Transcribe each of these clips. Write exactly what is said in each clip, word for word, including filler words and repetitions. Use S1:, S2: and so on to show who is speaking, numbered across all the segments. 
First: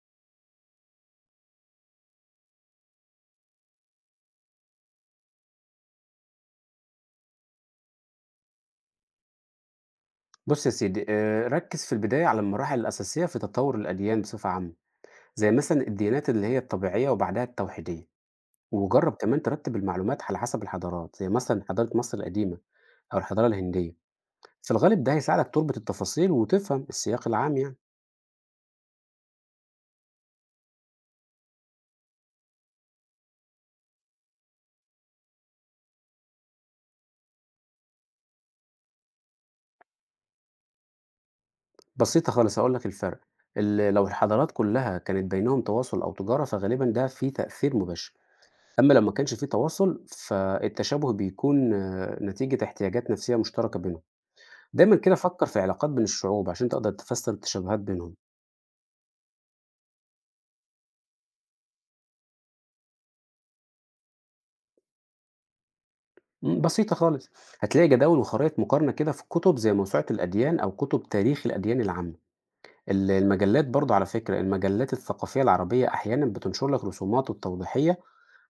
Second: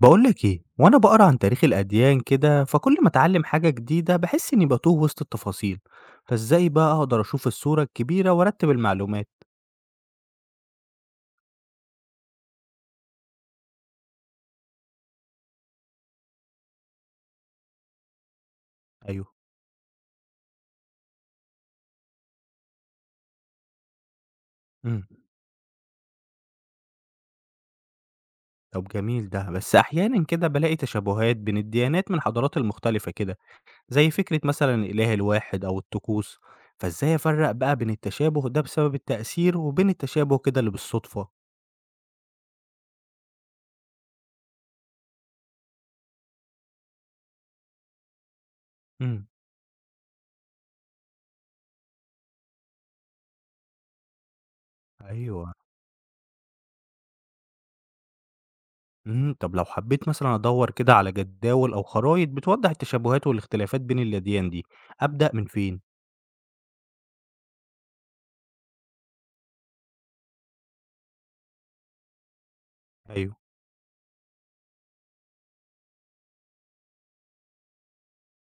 S1: بقولك ايه؟ وانا بقرا عن تاريخ الاديان كده، فكل ما اتعلم حاجه جديده بحس اني بتوه وسط التفاصيل. فازاي بقى اقدر اشوف الصوره الكبيره وارتب المعلومات؟
S2: بُص يا سيدي، آآ ركّز في البداية على المراحل الأساسية في تطوّر الأديان بصفة عامة، زي مثلًا الديانات اللي هي الطبيعية وبعدها التوحيدية، وجرّب
S1: ايوه.
S2: كمان ترتّب المعلومات على حسب الحضارات، زي مثلًا حضارة مصر القديمة أو الحضارة الهندية، في
S1: امم.
S2: الغالب ده هيساعدك تربط التفاصيل وتفهم السياق العام يعني.
S1: طب جميل ده، بس احيانا كده بلاقي تشابهات بين الديانات من الحضارات المختلفه كده، زي فكره مثلا الاله الواحد او الطقوس. فازاي افرق بقى بين التشابه ده بسبب التأثير وبين التشابه كده اللي بالصدفه؟
S2: بسيطة خالص هاقول لك الفرق، ال لو الحضارات كلّها كانت بينهم تواصل أو تجارة فغالبًا ده فيه تأثير مباشر، أمّا لو ما
S1: امم.
S2: كانش فيه تواصل فالتشابه بيكون آه، نتيجة احتياجات نفسية مشتركة بينهم. دايمًا كده فكّر
S1: ايوه.
S2: في علاقات بين الشعوب عشان تقدر تفسّر التشابهات بينهم.
S1: إمم، طب لو حبيت مثلًا أدوّر كده على جداول أو خرايط بتوضّح التشابهات والاختلافات بين الأديان دي، أبدأ من فين؟
S2: امم، بسيطة خالص، هتلاقي جداول وخرائط مقارنة كده في كتب زي موسوعة الأديان أو كتب تاريخ الأديان العامة، ال
S1: أيوه.
S2: المجلات برضه على فكرة المجلات الثقافية العربية أحيانًا بتنشر لك رسومات وتوضيحية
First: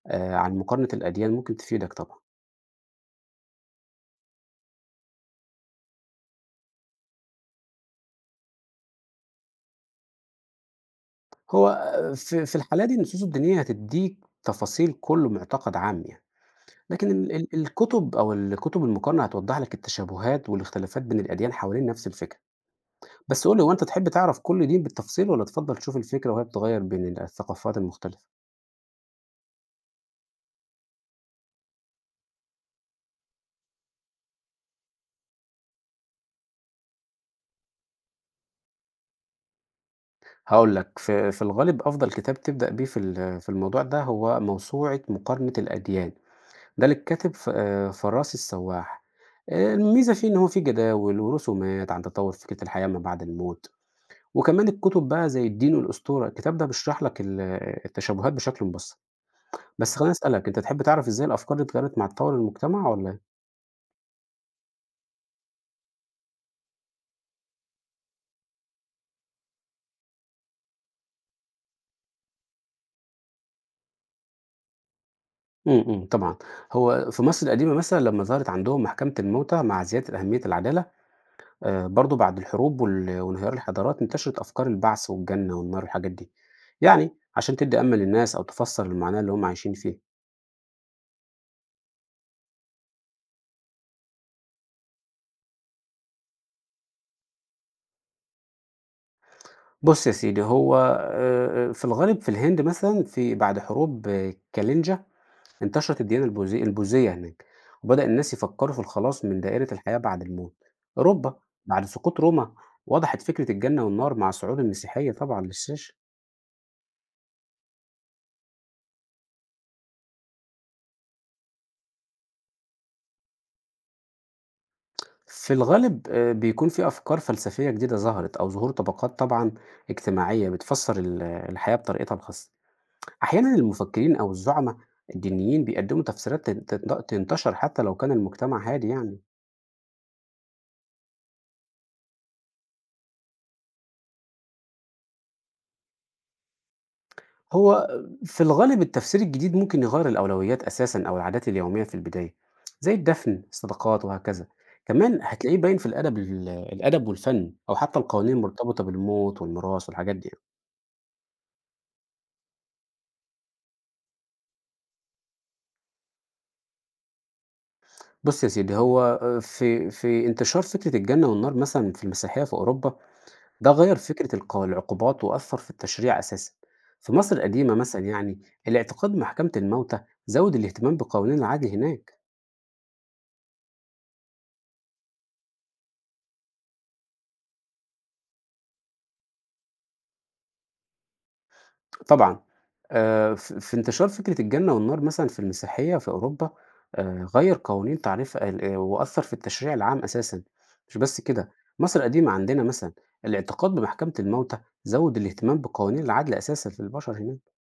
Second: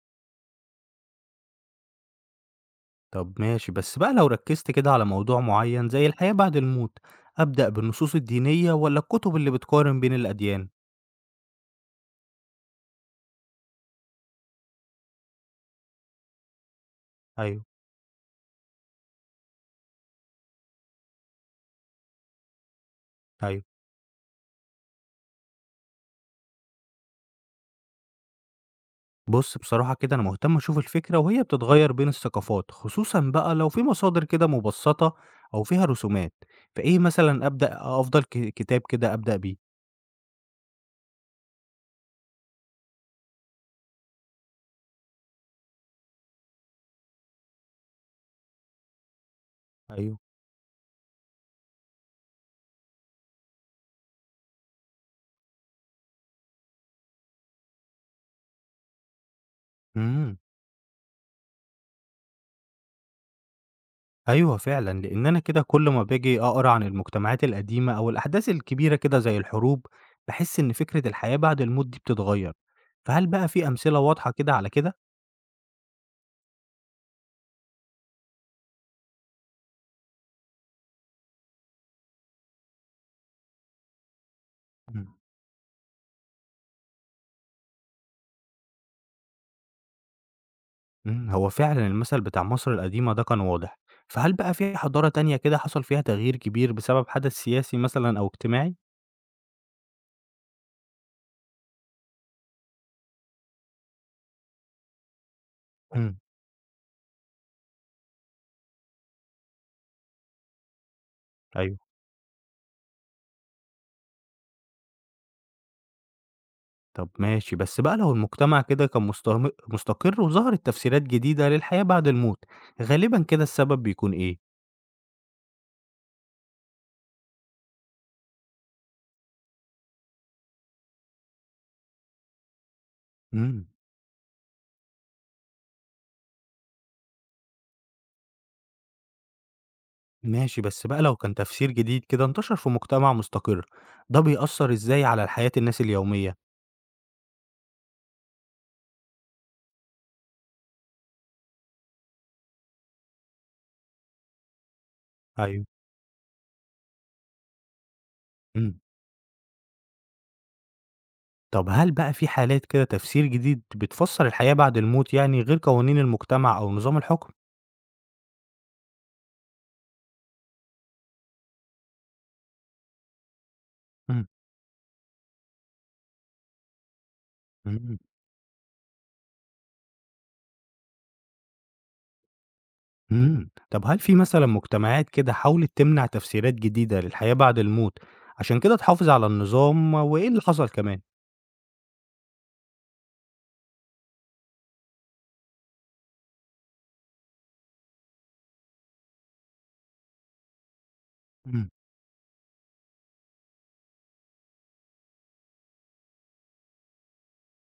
S2: آآ، عن مقارنة الأديان ممكن تفيدك طبعًا.
S1: طب ماشي، بس بقى لو ركّزت كده على موضوع معيّن زي الحياة بعد الموت، أبدأ بالنصوص الدينية والّا الكتب اللي بتقارن بين الأديان؟
S2: هو آه، في في الحالة دي النصوص الدينية هتدّيك تفاصيل كل معتقد عام يعني، لكن ال ال
S1: أيوه،
S2: الكتب أو الكتب المقارنة هتوضح لك التشابهات والاختلافات بين الأديان حوالين نفس الفكرة. بس قُل
S1: أيوه،
S2: لي هو أنت تحب تعرف كل دين بالتفصيل والّا تفضّل تشوف الفكرة وهي بتتغيّر بين ال الثقافات المختلفة؟
S1: بُص بصراحة كده أنا مهتم أشوف الفكرة وهي بتتغيّر بين الثقافات، خصوصًا بقى لو في مصادر كده مبسّطة أو فيها رسومات، فإيه مثلًا أبدأ أفضل ك كتاب كده أبدأ بيه؟
S2: هاقول لك، في في الغالب أفضل كتاب تبدأ بيه في ال في الموضوع ده هو موسوعة مقارنة الأديان، ده للكاتب ف آآ فراس السواح. آآ الميزة
S1: أيوه.
S2: فيه إن هو فيه جداول ورسومات عن تطوّر فكرة الحياة ما بعد الموت، وكمان الكتب بقى زي الدين والأسطورة، الكتاب ده بيشرح لك ال التشابهات بشكل مبسّط. بس خلّيني
S1: إمم.
S2: أسألك، أنت تحب تعرف إزاي الأفكار دي اتغيّرت مع تطوّر المجتمع والّا إيه؟
S1: أيوه فعلًا، لإن أنا كده كل ما باجي أقرا عن المجتمعات القديمة أو الأحداث الكبيرة كده زي الحروب، باحس إن فكرة الحياة بعد الموت دي بتتغيّر، فهل بقى في أمثلة واضحة كده على كده؟
S2: إمم، إمم، طبعًا. هو في مصر القديمة مثلًا لمّا ظهرت عندهم محكمة الموتى مع زيادة أهمية العدالة، آآ برضه بعد الحروب وال وانهيار الحضارات انتشرت أفكار البعث
S1: مم.
S2: والجنة والنار والحاجات دي. يعني عشان تدّي أمل للناس أو تفسّر المعاناة اللي هم عايشين فيها.
S1: إمم، هو فعلًا المثل بتاع مصر القديمة ده كان واضح، فهل بقى في حضارة تانية كده حصل فيها تغيير كبير بسبب حدث سياسي مثلًا أو اجتماعي؟
S2: بُص يا سيدي، هو آآ في الغالب في الهند مثلًا في بعد حروب آه، كالينجا انتشرت
S1: إمم.
S2: الديانة البوذي البوذية هناك، وبدأ الناس يفكّروا في الخلاص من دائرة الحياة بعد الموت. أوروبا
S1: أيوه.
S2: بعد سقوط روما وضحت فكرة الجنة والنار مع صعود المسيحية طبعًا للشاشة.
S1: طب ماشي، بس بقى لو المجتمع كده كان مستم مستقر وظهرت تفسيرات جديدة للحياة بعد الموت، غالبًا كده السبب بيكون إيه؟
S2: في الغالب آآ بيكون في أفكار فلسفية جديدة ظهرت أو ظهور طبقات طبعًا اجتماعية بتفسّر ال الحياة بطريقتها الخاصة. أحيانًا
S1: إمم.
S2: المفكرين أو الزُعما الدينيين بيقدّموا تفسيرات تن تن تنتشر حتى لو كان المجتمع هادي يعني.
S1: ماشي، بس بقى لو كان تفسير جديد كده انتشر في مجتمع مستقر، ده بيأثر ازاي على حياة الناس اليومية؟
S2: هو آه، في الغالب التفسير الجديد ممكن يغيّر الأولويات أساسًا أو العادات اليومية في البداية، زي الدفن، الصداقات وهكذا. كمان هتلاقيه
S1: ايوه.
S2: باين في الأدب ال الأدب والفن أو حتى القوانين
S1: امم.
S2: المرتبطة بالموت والميراث والحاجات دي يعني.
S1: طب هل بقى في حالات كده تفسير جديد بتفسر الحياة بعد الموت يعني غير قوانين المجتمع او نظام الحكم؟
S2: بُص يا سيدي، هو في في انتشار فكرة الجنة والنار مثلًا في المسيحية في أوروبا، ده غيّر
S1: امم.
S2: فكرة الق العقوبات وأثّر في التشريع أساسًا. في مصر القديمة
S1: امم.
S2: مثلًا يعني الاعتقاد بمحكمة الموتى زوّد الاهتمام بقوانين العدل هناك.
S1: امم. طب هل في مثلا مجتمعات كده حاولت تمنع تفسيرات جديدة للحياة بعد الموت عشان كده تحافظ على النظام، وايه اللي حصل كمان؟
S2: طبعًا آآ ف في انتشار فكرة الجنة والنار مثلًا في المسيحية في أوروبا، آآ غيّر قوانين تعريف ال آه، وأثّر في التشريع العام أساسًا. مش بس كده، مصر القديمة عندنا مثلًا الاعتقاد بمحكمة الموتى زوّد الاهتمام بقوانين العدل أساسًا للبشر هناك.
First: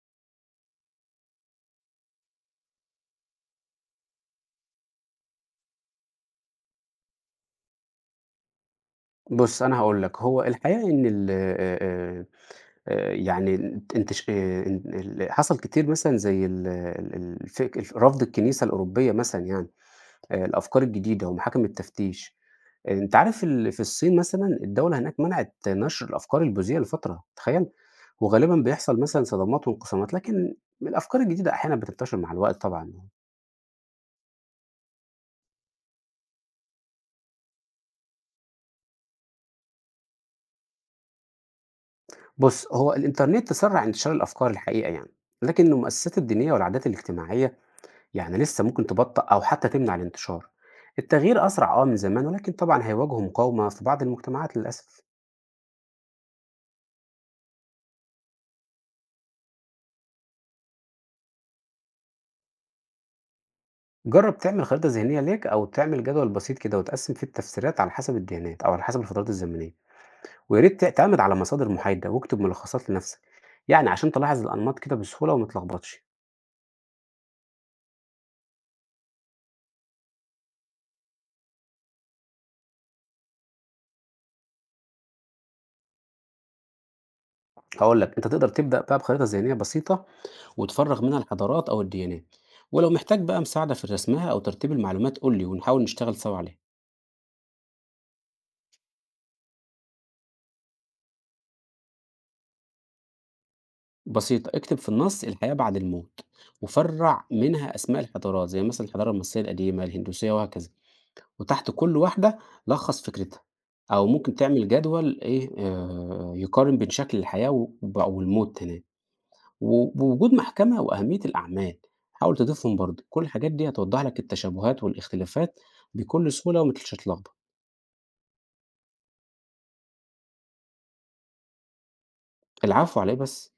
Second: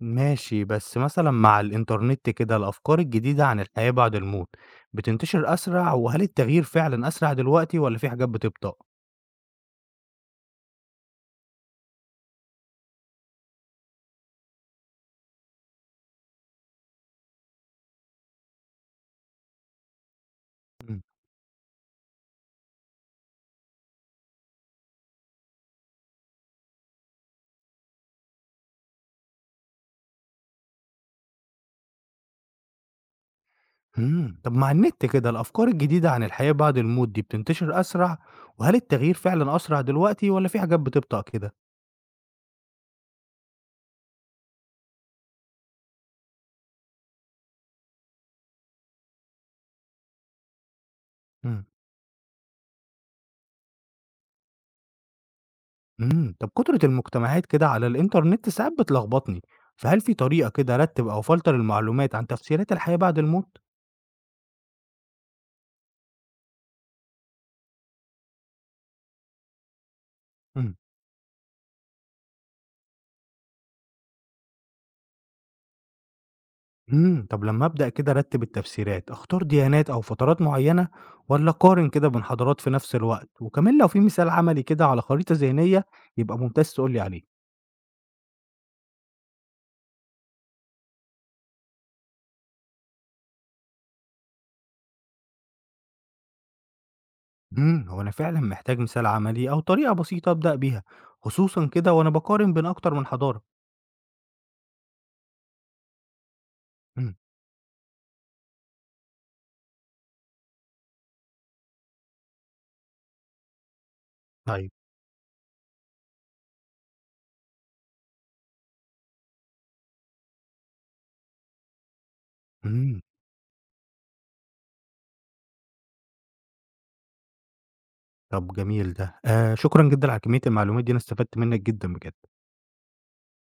S1: ماشي، بس مثلا مع الإنترنت كده الأفكار الجديدة عن الحياة بعد الموت بتنتشر أسرع، وهل التغيير فعلا أسرع دلوقتي ولا في حاجات بتبطأ؟
S2: بُص، أنا هاقول لك، هو الحقيقة إن ال آآ آآ آآ يعني انت انتش آآ إن ال حصل كتير مثلًا زي ال ال الفك الف رفض الكنيسة الأوروبية مثلًا يعني آآ الأفكار
S1: مم.
S2: الجديدة ومحاكم التفتيش. آآ أنت عارف ال في الصين مثلًا الدولة هناك منعت نشر الأفكار البوذية لفترة، تخيّل؟ وغالبًا بيحصل مثلًا صدمات وانقسامات، لكن الأفكار الجديدة أحيانًا بتنتشر مع الوقت طبعًا يعني.
S1: مم. طب مع النت كده الأفكار الجديدة عن الحياة بعد الموت دي بتنتشر أسرع، وهل التغيير فعلا أسرع دلوقتي ولا في حاجات بتبطأ كده؟
S2: بُص، هو الإنترنت سرّع انتشار الأفكار الحقيقة يعني، لكن المؤسسات الدينية والعادات الاجتماعية يعني لسه ممكن تبطأ أو حتى تمنع الانتشار. التغيير
S1: مم.
S2: أسرع أه من زمان، ولكن طبعا هيواجهه مقاومة في بعض المجتمعات للأسف.
S1: مم. طب كترة المجتمعات كده على الإنترنت ساعات بتلخبطني، فهل في طريقة كده أرتب أو فلتر المعلومات عن تفسيرات الحياة بعد الموت؟
S2: جرب تعمل خريطة ذهنية ليك أو تعمل جدول بسيط كده وتقسم فيه التفسيرات على حسب الديانات أو على حسب الفترات الزمنية، ويا
S1: مم.
S2: ريت تعتمد على مصادر محايدة واكتب ملخصات لنفسك، يعني عشان تلاحظ الأنماط كده بسهولة وما تلخبطش.
S1: إمم، طب لمّا أبدأ كده أرتّب التفسيرات، أختار ديانات أو فترات معيّنة والّا أقارن كده بين حضارات في نفس الوقت؟ وكمان لو في مثال عملي كده على خريطة ذهنية يبقى ممتاز تقول لي عليه.
S2: هقول لك أنت تقدر تبدأ بقى بخريطة ذهنية بسيطة وتفرغ منها الحضارات أو الديانات، ولو محتاج بقى مساعدة في رسمها أو ترتيب المعلومات قول لي ونحاول نشتغل سوا عليها.
S1: إمم، هو أنا فعلًا محتاج مثال عملي أو طريقة بسيطة أبدأ بيها، خصوصًا كده وأنا باقارن بين أكتر من حضارة.
S2: بسيطة، اكتب في النص الحياة بعد الموت،
S1: إمم.
S2: وفرع منها أسماء الحضارات زي مثلا الحضارة المصرية القديمة الهندوسية وهكذا، وتحت كل واحدة لخص فكرتها، أو ممكن تعمل
S1: طيب.
S2: جدول إيه آه يقارن بين شكل الحياة وب- والموت هناك و- ووجود محكمة وأهمية الأعمال، حاول تضيفهم
S1: إمم،
S2: برضه. كل الحاجات دي هتوضح لك التشابهات والاختلافات بكل سهولة ومتلش هتلخبط.
S1: طب جميل ده. آآ، شكرًا جدًا على كمية المعلومات دي، أنا استفدت منّك جدًا بجد.
S2: العفو عليه بس.